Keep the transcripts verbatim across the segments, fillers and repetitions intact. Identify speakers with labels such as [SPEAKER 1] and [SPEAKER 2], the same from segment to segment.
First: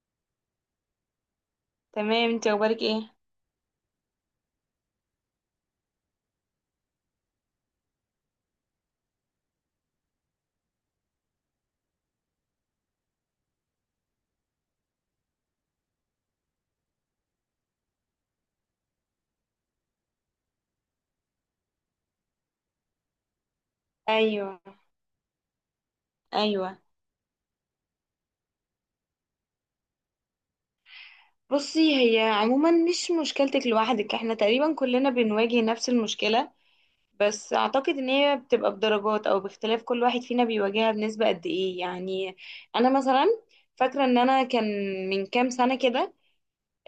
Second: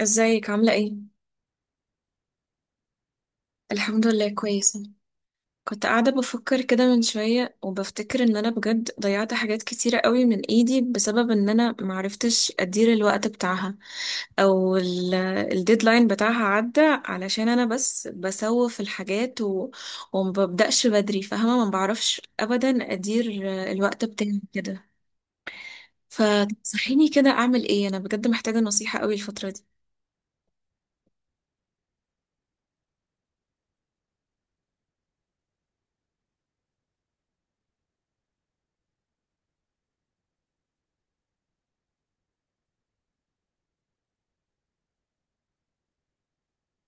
[SPEAKER 1] ازيك عاملة ايه؟
[SPEAKER 2] تمام، انت اخبارك ايه؟
[SPEAKER 1] الحمد لله كويسة. كنت قاعدة بفكر كده من شوية وبفتكر ان انا بجد ضيعت حاجات كتيرة قوي من ايدي بسبب ان انا معرفتش ادير الوقت بتاعها. او ال- الديدلاين بتاعها عدى علشان انا بس بسوف الحاجات و... ومببدأش بدري، فاهمة؟ ما بعرفش ابدا ادير الوقت بتاعي
[SPEAKER 2] ايوه،
[SPEAKER 1] كده.
[SPEAKER 2] ايوه.
[SPEAKER 1] فتنصحيني كده اعمل ايه؟ انا بجد محتاجة نصيحة قوي الفترة دي.
[SPEAKER 2] بصي، هي عموما مش مشكلتك لوحدك، احنا تقريبا كلنا بنواجه نفس المشكلة. بس اعتقد ان هي بتبقى بدرجات، او باختلاف كل واحد فينا بيواجهها بنسبة قد ايه، يعني. انا مثلا فاكرة ان انا كان من كام سنة كده،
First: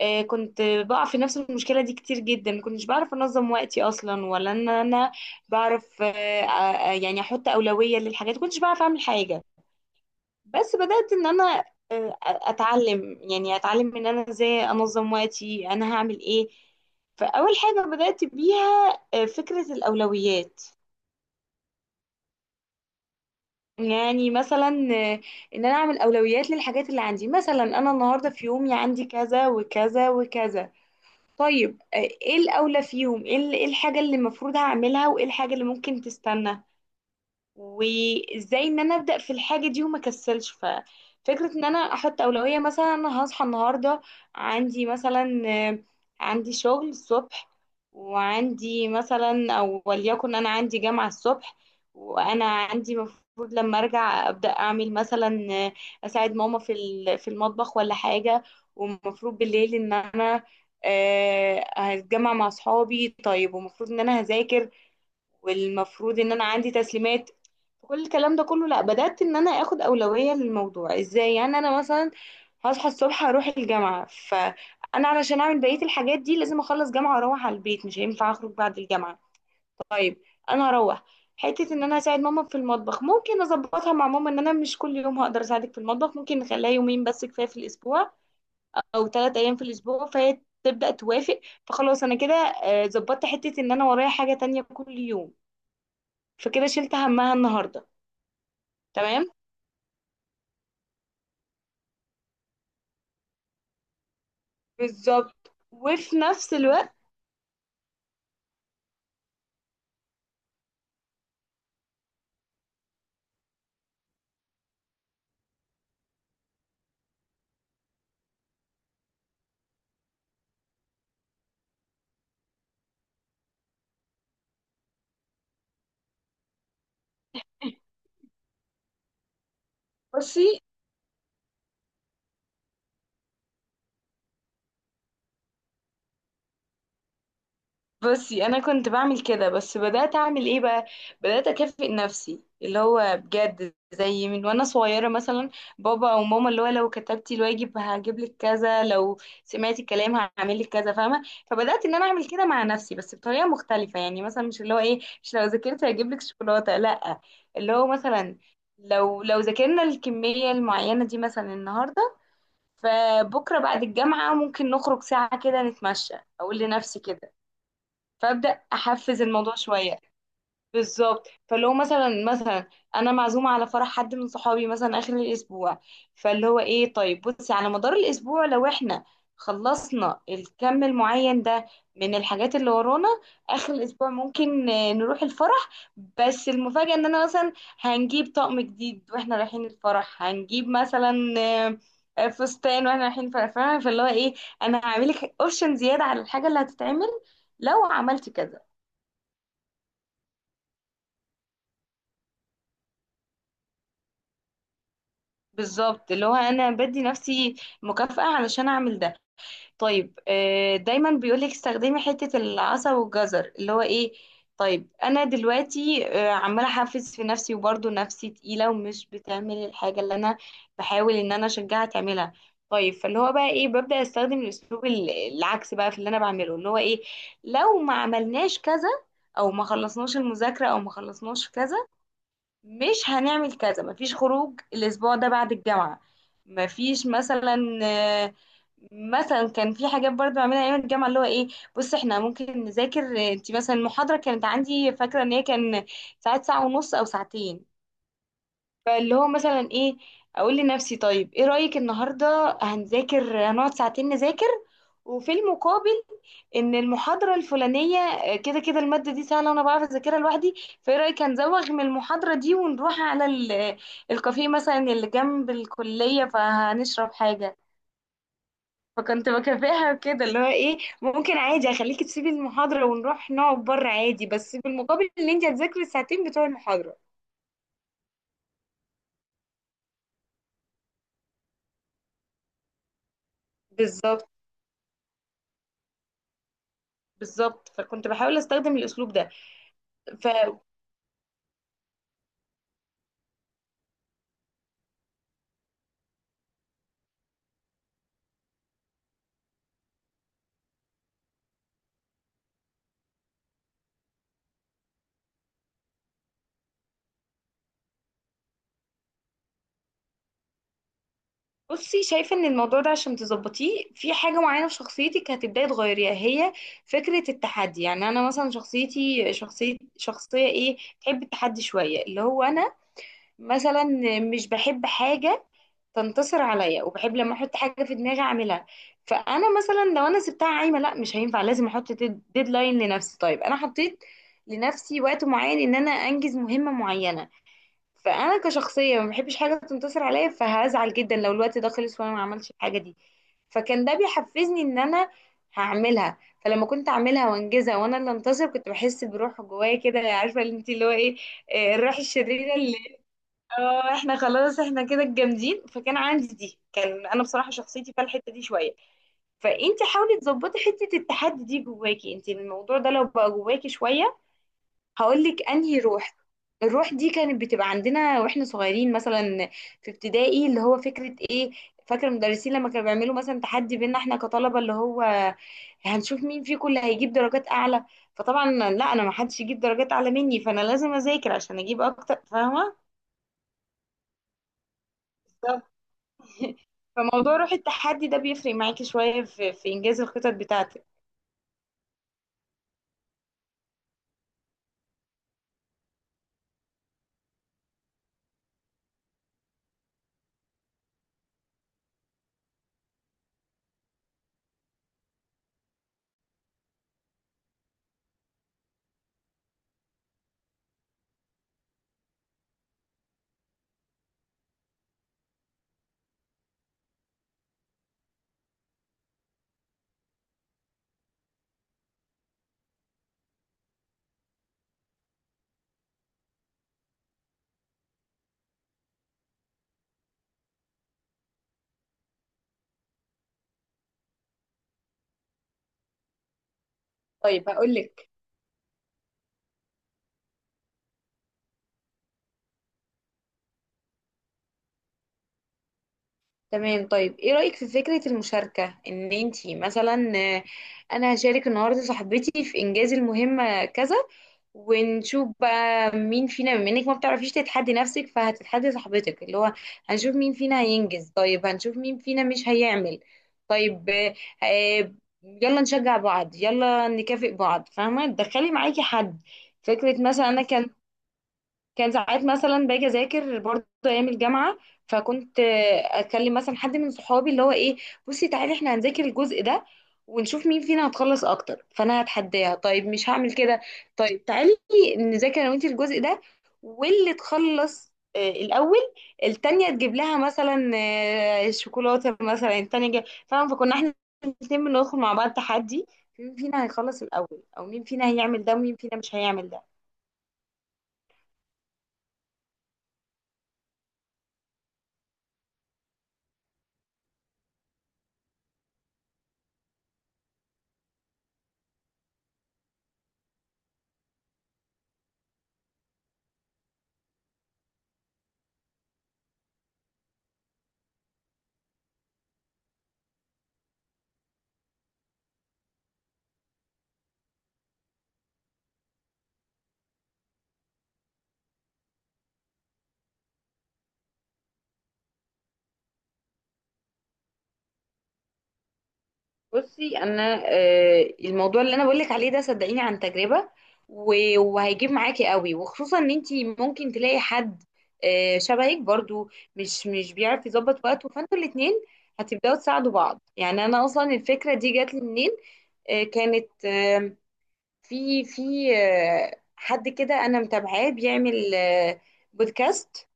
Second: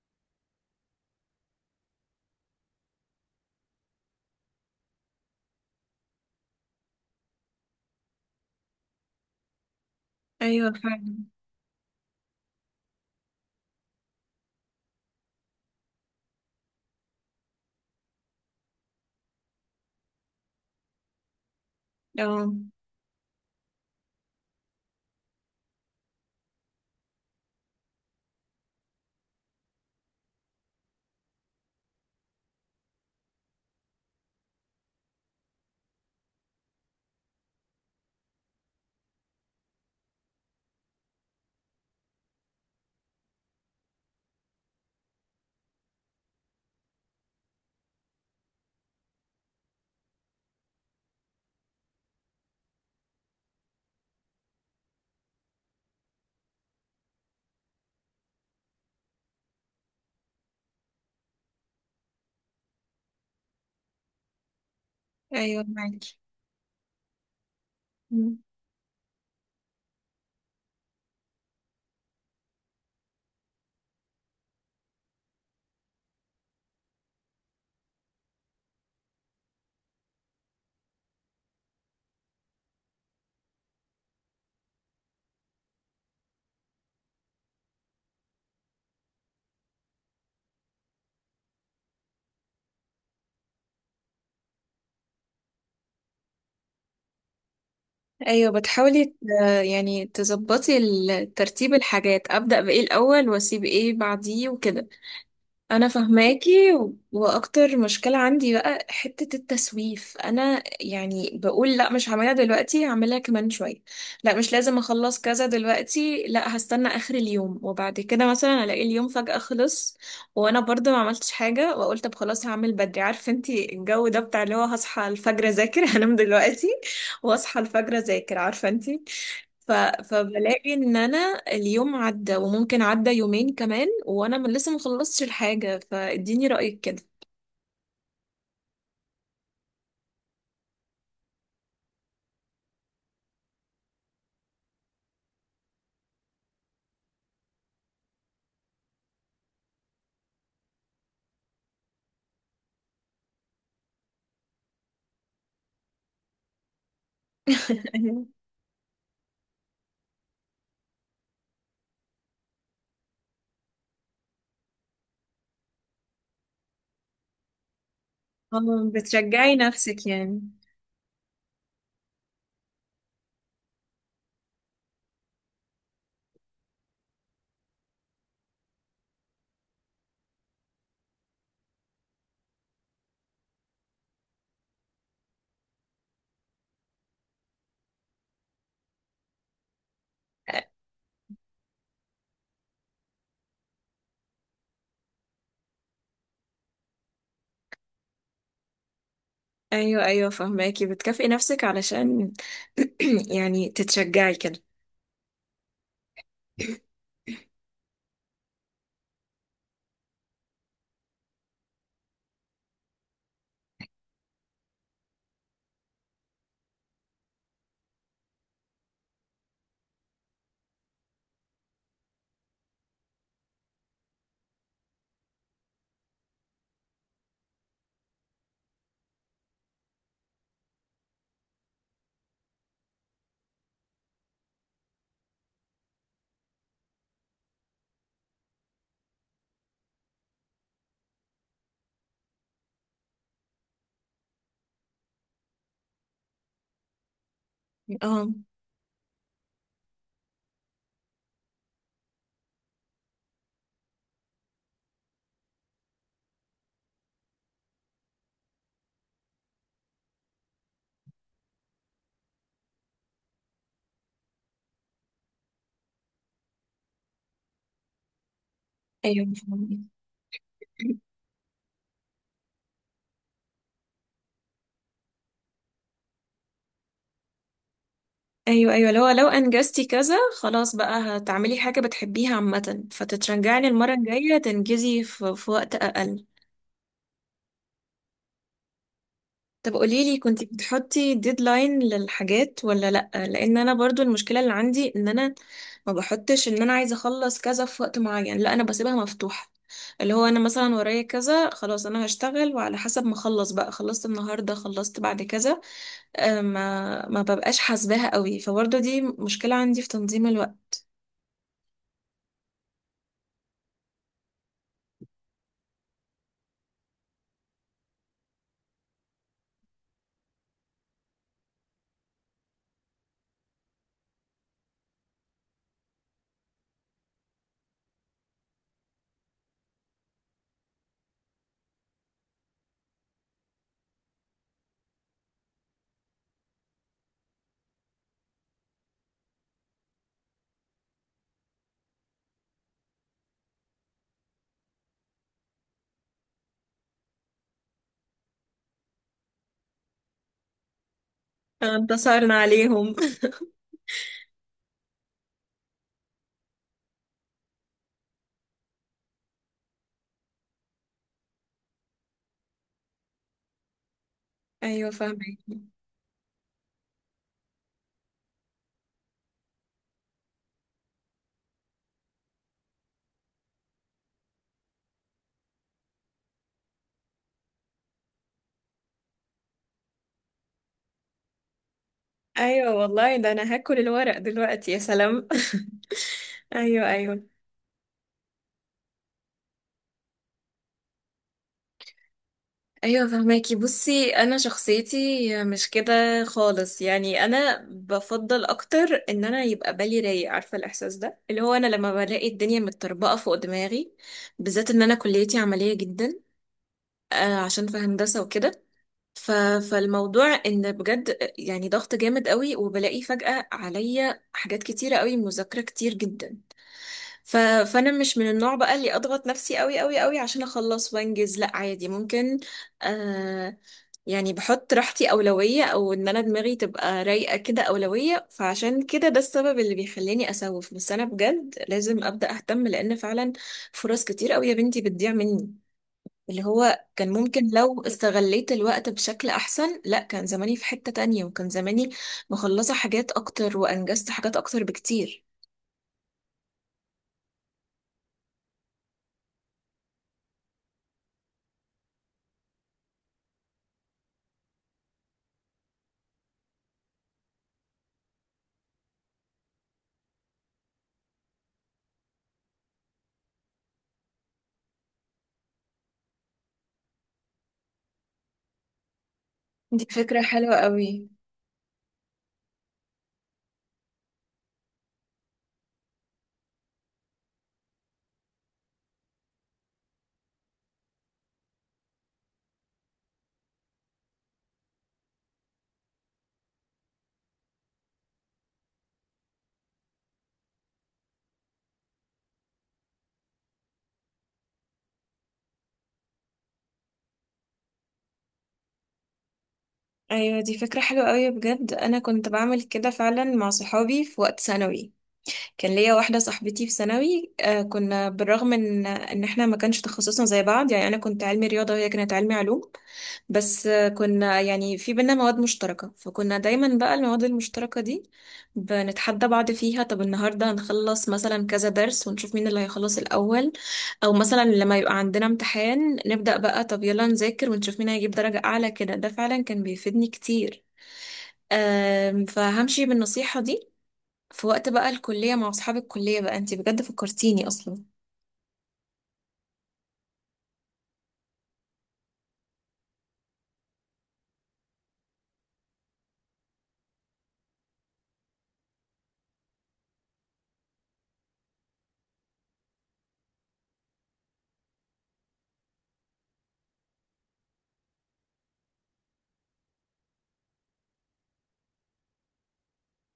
[SPEAKER 2] آه، كنت بقع في نفس المشكلة دي كتير جدا. مكنتش بعرف انظم وقتي اصلا، ولا ان انا بعرف. آه، آه، يعني احط اولوية للحاجات، مكنتش بعرف اعمل حاجة.
[SPEAKER 1] ايوه
[SPEAKER 2] بس بدأت
[SPEAKER 1] فعلا.
[SPEAKER 2] ان انا آه، اتعلم يعني اتعلم ان انا ازاي انظم وقتي، انا هعمل ايه. فاول حاجة بدأت بيها آه، فكرة الاولويات.
[SPEAKER 1] اه.
[SPEAKER 2] يعني مثلا آه، ان انا اعمل اولويات للحاجات اللي عندي. مثلا انا النهاردة في يومي عندي كذا وكذا وكذا. طيب، آه، ايه الاولى فيهم، ايه ال- إيه الحاجة اللي المفروض هعملها، وايه الحاجة اللي ممكن تستنى، وازاي ان انا ابدا في الحاجه دي وما كسلش. ففكره ان انا احط اولويه، مثلا انا هصحى النهارده عندي مثلا، آه، عندي شغل الصبح، وعندي مثلا او وليكن انا عندي جامعه الصبح. وانا عندي مفروض لما ارجع ابدا اعمل مثلا آه، اساعد ماما في ال- في المطبخ ولا حاجه. ومفروض بالليل ان انا آه، هتجمع مع صحابي، طيب، ومفروض ان انا هذاكر،
[SPEAKER 1] ايوه معاكي.
[SPEAKER 2] والمفروض ان انا عندي تسليمات. كل الكلام ده كله، لا بدأت ان انا اخد اولوية للموضوع. ازاي؟ يعني انا مثلا هصحى الصبح اروح الجامعة، فانا علشان اعمل بقية الحاجات دي لازم اخلص جامعة واروح على البيت، مش هينفع اخرج بعد الجامعة. طيب، انا هروح حتة ان انا اساعد ماما في المطبخ، ممكن اظبطها مع ماما ان انا مش كل يوم هقدر اساعدك في المطبخ، ممكن نخليها يومين بس كفاية في الاسبوع، او تلات ايام في الاسبوع، فهي تبدأ توافق. فخلاص انا كده آه، ظبطت حتة ان انا ورايا حاجة تانية كل يوم، فكده شلت همها النهارده.
[SPEAKER 1] ايوه بتحاولي ت-
[SPEAKER 2] تمام.
[SPEAKER 1] يعني تظبطي ال- ترتيب الحاجات، ابدا بايه الاول واسيب ايه بعديه وكده.
[SPEAKER 2] بالظبط.
[SPEAKER 1] انا
[SPEAKER 2] وفي نفس
[SPEAKER 1] فهماكي
[SPEAKER 2] الوقت
[SPEAKER 1] و- واكتر مشكلة عندي بقى حتة التسويف. انا يعني بقول لا، مش هعملها دلوقتي، هعملها كمان شوية. لا مش لازم اخلص كذا دلوقتي، لا هستنى اخر اليوم، وبعد كده مثلا الاقي اليوم فجأة خلص وانا برضه ما عملتش حاجة، واقول طب خلاص هعمل بدري، عارفة انتي الجو ده بتاع اللي هو هصحى الفجر اذاكر هنام دلوقتي واصحى الفجر اذاكر، عارفة انتي. ف...
[SPEAKER 2] بصي،
[SPEAKER 1] فبلاقي ان انا اليوم عدى وممكن عدى يومين كمان وانا من لسه مخلصتش الحاجة، فاديني رأيك كده.
[SPEAKER 2] بصي، انا كنت بعمل كده، بس بدات اعمل ايه بقى؟ بدات اكافئ نفسي، اللي هو بجد زي من وانا صغيره مثلا بابا او ماما، اللي هو لو كتبتي الواجب هجيب لك كذا، لو سمعتي الكلام هعمل لك كذا، فاهمه؟ فبدات ان انا اعمل كده مع نفسي، بس بطريقه مختلفه. يعني مثلا، مش اللي هو ايه، مش لو ذاكرت هجيب لك شوكولاته، لا. اللي هو
[SPEAKER 1] أيوة.
[SPEAKER 2] مثلا لو لو ذاكرنا الكميه المعينه دي مثلا النهارده، فبكرة بعد الجامعة ممكن نخرج ساعة كده نتمشى. أقول لنفسي كده، فأبدأ
[SPEAKER 1] آه،
[SPEAKER 2] أحفز الموضوع
[SPEAKER 1] بتشجعي
[SPEAKER 2] شوية.
[SPEAKER 1] نفسك يعني.
[SPEAKER 2] بالظبط. فاللي هو مثلا مثلا انا معزومه على فرح حد من صحابي مثلا اخر الاسبوع. فاللي هو ايه، طيب بصي على مدار الاسبوع لو احنا خلصنا الكم المعين ده من الحاجات اللي ورانا، اخر الاسبوع ممكن آه، نروح الفرح. بس المفاجاه ان انا مثلا هنجيب طقم جديد واحنا رايحين الفرح،
[SPEAKER 1] أ-
[SPEAKER 2] هنجيب مثلا آه، آه، فستان واحنا رايحين الفرح، فاهمة؟ فاللي هو ايه، انا هعملك اوبشن زياده على الحاجه اللي هتتعمل لو عملت كذا.
[SPEAKER 1] ايوه ايوه فهماكي، بتكافئي نفسك علشان يعني تتشجعي كده.
[SPEAKER 2] بالظبط. اللي هو انا بدي نفسي مكافأة علشان اعمل ده. طيب، آه، دايما بيقولك استخدمي حتة العصا والجزر، اللي هو ايه، طيب انا دلوقتي آه، عمالة احفز في نفسي وبرضه نفسي تقيلة ومش بتعمل الحاجة اللي انا بحاول ان انا اشجعها تعملها. طيب فاللي هو بقى ايه، ببدأ استخدم الاسلوب ال- العكس بقى في اللي انا بعمله، اللي هو ايه، لو ما عملناش كذا، او ما خلصناش المذاكرة، او ما خلصناش كذا، مش هنعمل كذا. مفيش خروج الاسبوع ده بعد الجامعة، مفيش مثلا آه، مثلا كان في حاجات برضه بعملها ايام الجامعه، اللي هو ايه، بص احنا ممكن نذاكر انت مثلا المحاضره، كانت عندي فاكره ان هي كان ساعات ساعه ونص او ساعتين.
[SPEAKER 1] اه
[SPEAKER 2] فاللي هو مثلا ايه، اقول لنفسي طيب ايه رأيك النهارده هنذاكر، هنقعد ساعتين نذاكر. وفي المقابل ان المحاضرة الفلانية، آه، كده كده المادة دي سهلة وانا بعرف اذاكرها لوحدي، فايه رأيك هنزوغ من المحاضرة دي ونروح على ال- الكافيه مثلا اللي جنب الكلية، فهنشرب حاجة.
[SPEAKER 1] ايوه
[SPEAKER 2] فكنت
[SPEAKER 1] فهماكي.
[SPEAKER 2] بكافئها كده، اللي هو ايه، ممكن عادي اخليكي تسيبي المحاضرة ونروح نقعد بره عادي، بس بالمقابل ان انت هتذاكري الساعتين بتوع المحاضرة.
[SPEAKER 1] ايوه ايوه لو لو انجزتي كذا خلاص بقى هتعملي حاجة بتحبيها عامة، فتتشجعي إن المرة
[SPEAKER 2] بالظبط،
[SPEAKER 1] الجاية تنجزي في, في وقت اقل.
[SPEAKER 2] بالظبط. فكنت بحاول استخدم الاسلوب ده.
[SPEAKER 1] طب قوليلي، كنتي بتحطي ديدلاين للحاجات ولا لأ؟ لأن أنا برضو المشكلة اللي عندي إن أنا ما بحطش إن أنا عايزة أخلص كذا في وقت معين، لأ أنا بسيبها مفتوحة. اللي هو أنا مثلا ورايا كذا، خلاص أنا هشتغل وعلى حسب ما أخلص بقى، خلصت النهاردة، خلصت بعد كذا. آه، ما ما ببقاش حاسباها قوي، فبرضو دي مشكلة عندي في تنظيم الوقت.
[SPEAKER 2] فبصي، شايفه ان الموضوع ده عشان تظبطيه في حاجه معينه في شخصيتك هتبداي تغيريها، هي فكره التحدي. يعني انا مثلا شخصيتي شخصيه شخصيه ايه، تحب التحدي شويه. اللي هو انا مثلا مش بحب حاجه تنتصر عليا، وبحب لما احط حاجه في دماغي اعملها. فانا مثلا لو انا سبتها عايمه لا مش هينفع، لازم احط ديدلاين لنفسي. طيب انا حطيت لنفسي وقت معين ان انا انجز مهمه معينه. فانا كشخصيه ما بحبش حاجه تنتصر عليا، فهزعل جدا لو الوقت ده خلص وانا ما عملتش الحاجه دي. فكان ده بيحفزني ان انا هعملها. فلما كنت اعملها وانجزها وانا اللي انتصر، كنت بحس بروح جوايا كده، عارفه اللي انت، اللي هو ايه، آه،
[SPEAKER 1] آه،
[SPEAKER 2] الروح
[SPEAKER 1] انتصرنا
[SPEAKER 2] الشريره اللي.
[SPEAKER 1] عليهم
[SPEAKER 2] اه، احنا خلاص احنا كده الجامدين. فكان عندي دي، كان انا بصراحه شخصيتي فيها الحته دي شويه. فانت حاولي تظبطي حته التحدي دي جواكي انت، الموضوع ده لو بقى جواكي شويه
[SPEAKER 1] أيوة فاهمة.
[SPEAKER 2] هقولك انهي روح. الروح دي كانت بتبقى عندنا واحنا صغيرين، مثلا في ابتدائي، اللي هو فكرة ايه، فاكر المدرسين لما كانوا بيعملوا مثلا تحدي بينا احنا كطلبة، اللي هو هنشوف مين فيكم اللي هيجيب درجات اعلى. فطبعا لا، انا ما حدش يجيب درجات اعلى مني، فانا لازم اذاكر عشان اجيب اكتر،
[SPEAKER 1] أيوة
[SPEAKER 2] فاهمة؟
[SPEAKER 1] والله، ده أنا هاكل الورق دلوقتي يا سلام.
[SPEAKER 2] بالظبط.
[SPEAKER 1] أيوة أيوة.
[SPEAKER 2] فموضوع روح التحدي ده بيفرق معاكي شوية في, في انجاز الخطط بتاعتك.
[SPEAKER 1] ايوه فهماكي. بصي انا شخصيتي مش كده خالص، يعني انا بفضل اكتر ان انا يبقى بالي رايق، عارفه الاحساس ده، اللي هو انا لما بلاقي الدنيا متطربقه فوق دماغي، بالذات ان انا كليتي عمليه جدا، آه، عشان في هندسه وكده. ف... فالموضوع ان بجد يعني ضغط جامد قوي، وبلاقي فجأة عليا حاجات كتيره قوي، مذاكره كتير جدا. ف... فانا مش من النوع بقى اللي اضغط نفسي قوي قوي قوي عشان اخلص وانجز، لا عادي. ممكن آه يعني بحط راحتي اولويه، او ان انا دماغي تبقى رايقه كده اولويه. فعشان كده ده السبب اللي بيخليني اسوف، بس انا بجد لازم ابدا اهتم، لان فعلا فرص كتير قوي يا بنتي بتضيع مني، اللي هو كان ممكن
[SPEAKER 2] طيب
[SPEAKER 1] لو
[SPEAKER 2] هقولك.
[SPEAKER 1] استغليت الوقت بشكل احسن، لا كان زماني في حته تانية، وكان زماني مخلصه حاجات اكتر وانجزت حاجات اكتر بكتير.
[SPEAKER 2] تمام. طيب ايه رأيك في فكرة المشاركة، ان انتي مثلا آه، انا هشارك النهاردة صاحبتي في انجاز المهمة كذا، ونشوف بقى مين فينا. بما انك ما بتعرفيش تتحدي نفسك فهتتحدي صاحبتك، اللي هو هنشوف مين فينا هينجز، طيب هنشوف مين فينا مش هيعمل. طيب، آه، آه، يلا نشجع بعض، يلا نكافئ بعض، فاهمة؟ تدخلي معاكي حد.
[SPEAKER 1] دي
[SPEAKER 2] فكرة
[SPEAKER 1] فكره
[SPEAKER 2] مثلا انا
[SPEAKER 1] حلوه
[SPEAKER 2] كان
[SPEAKER 1] قوي.
[SPEAKER 2] كان ساعات مثلا باجي اذاكر برضه ايام الجامعه، فكنت آه، اكلم مثلا حد من صحابي، اللي هو ايه، بصي تعالي احنا هنذاكر الجزء ده ونشوف مين فينا هتخلص اكتر، فانا هتحداها. طيب مش هعمل كده، طيب تعالي نذاكر انا وانتي الجزء ده، واللي تخلص آه، الاول، التانية تجيب لها مثلا آه، شوكولاته مثلا، التانية جاي، فاهمه؟ فكنا احنا الاثنين بندخل مع بعض تحدي، مين فينا هيخلص الاول، او مين فينا هيعمل ده ومين فينا مش هيعمل ده.
[SPEAKER 1] ايوه دي فكرة حلوة قوي بجد، انا كنت بعمل كده فعلا مع صحابي في وقت ثانوي. كان ليا واحدة صاحبتي في ثانوي، آه، كنا بالرغم ان ان احنا ما كانش تخصصنا زي بعض، يعني انا كنت علمي رياضة وهي كانت علمي علوم. بس آه، كنا يعني في بينا مواد مشتركة، فكنا دايما بقى المواد المشتركة دي بنتحدى بعض فيها. طب النهاردة هنخلص مثلا كذا درس ونشوف مين اللي هيخلص الأول، او مثلا لما يبقى عندنا امتحان نبدأ بقى، طب يلا نذاكر ونشوف مين هيجيب درجة أعلى كده. ده فعلا كان بيفيدني كتير. آم، فهمشي بالنصيحة دي في وقت بقى الكلية مع أصحاب الكلية بقى، انتي بجد فكرتيني أصلا.
[SPEAKER 2] بصي انا آه، الموضوع اللي انا بقولك عليه ده صدقيني عن تجربة، و- وهيجيب معاكي قوي، وخصوصا ان انتي ممكن تلاقي حد آه، شبهك برضو مش مش بيعرف يظبط وقته، فانتوا الاتنين هتبداوا تساعدوا بعض. يعني انا اصلا الفكرة دي جات لي منين؟ آه، كانت آه، في في آه، حد كده انا متابعاه بيعمل آه، بودكاست.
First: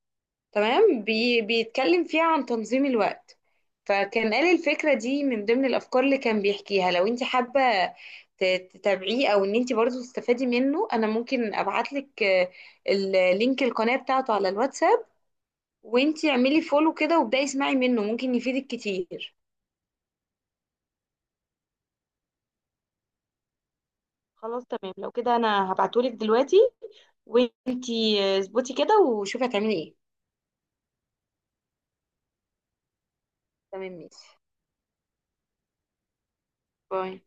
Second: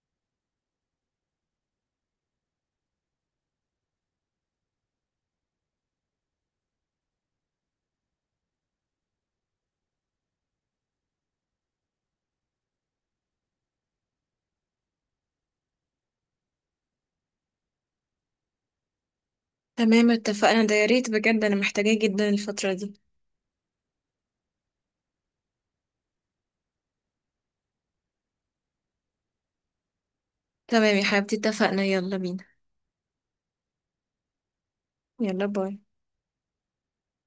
[SPEAKER 2] تمام. بي بيتكلم فيها عن تنظيم الوقت. فكان قال الفكرة دي من ضمن الأفكار اللي كان بيحكيها، لو انت حابة ت- تتابعيه أو ان انت برضو تستفادي منه، أنا ممكن أبعتلك آه، اللينك، القناة بتاعته على الواتساب، وانت اعملي فولو كده وابدأي اسمعي منه، ممكن يفيدك كتير.
[SPEAKER 1] تمام اتفقنا، ده يا ريت بجد أنا محتاجاه جدا الفترة دي.
[SPEAKER 2] خلاص تمام، لو كده انا هبعتهولك دلوقتي، وانتي آه، اظبطي كده وشوفي هتعملي ايه.
[SPEAKER 1] تمام يا حبيبتي اتفقنا، يلا بينا.
[SPEAKER 2] تمام ماشي.
[SPEAKER 1] يلا باي.
[SPEAKER 2] باي.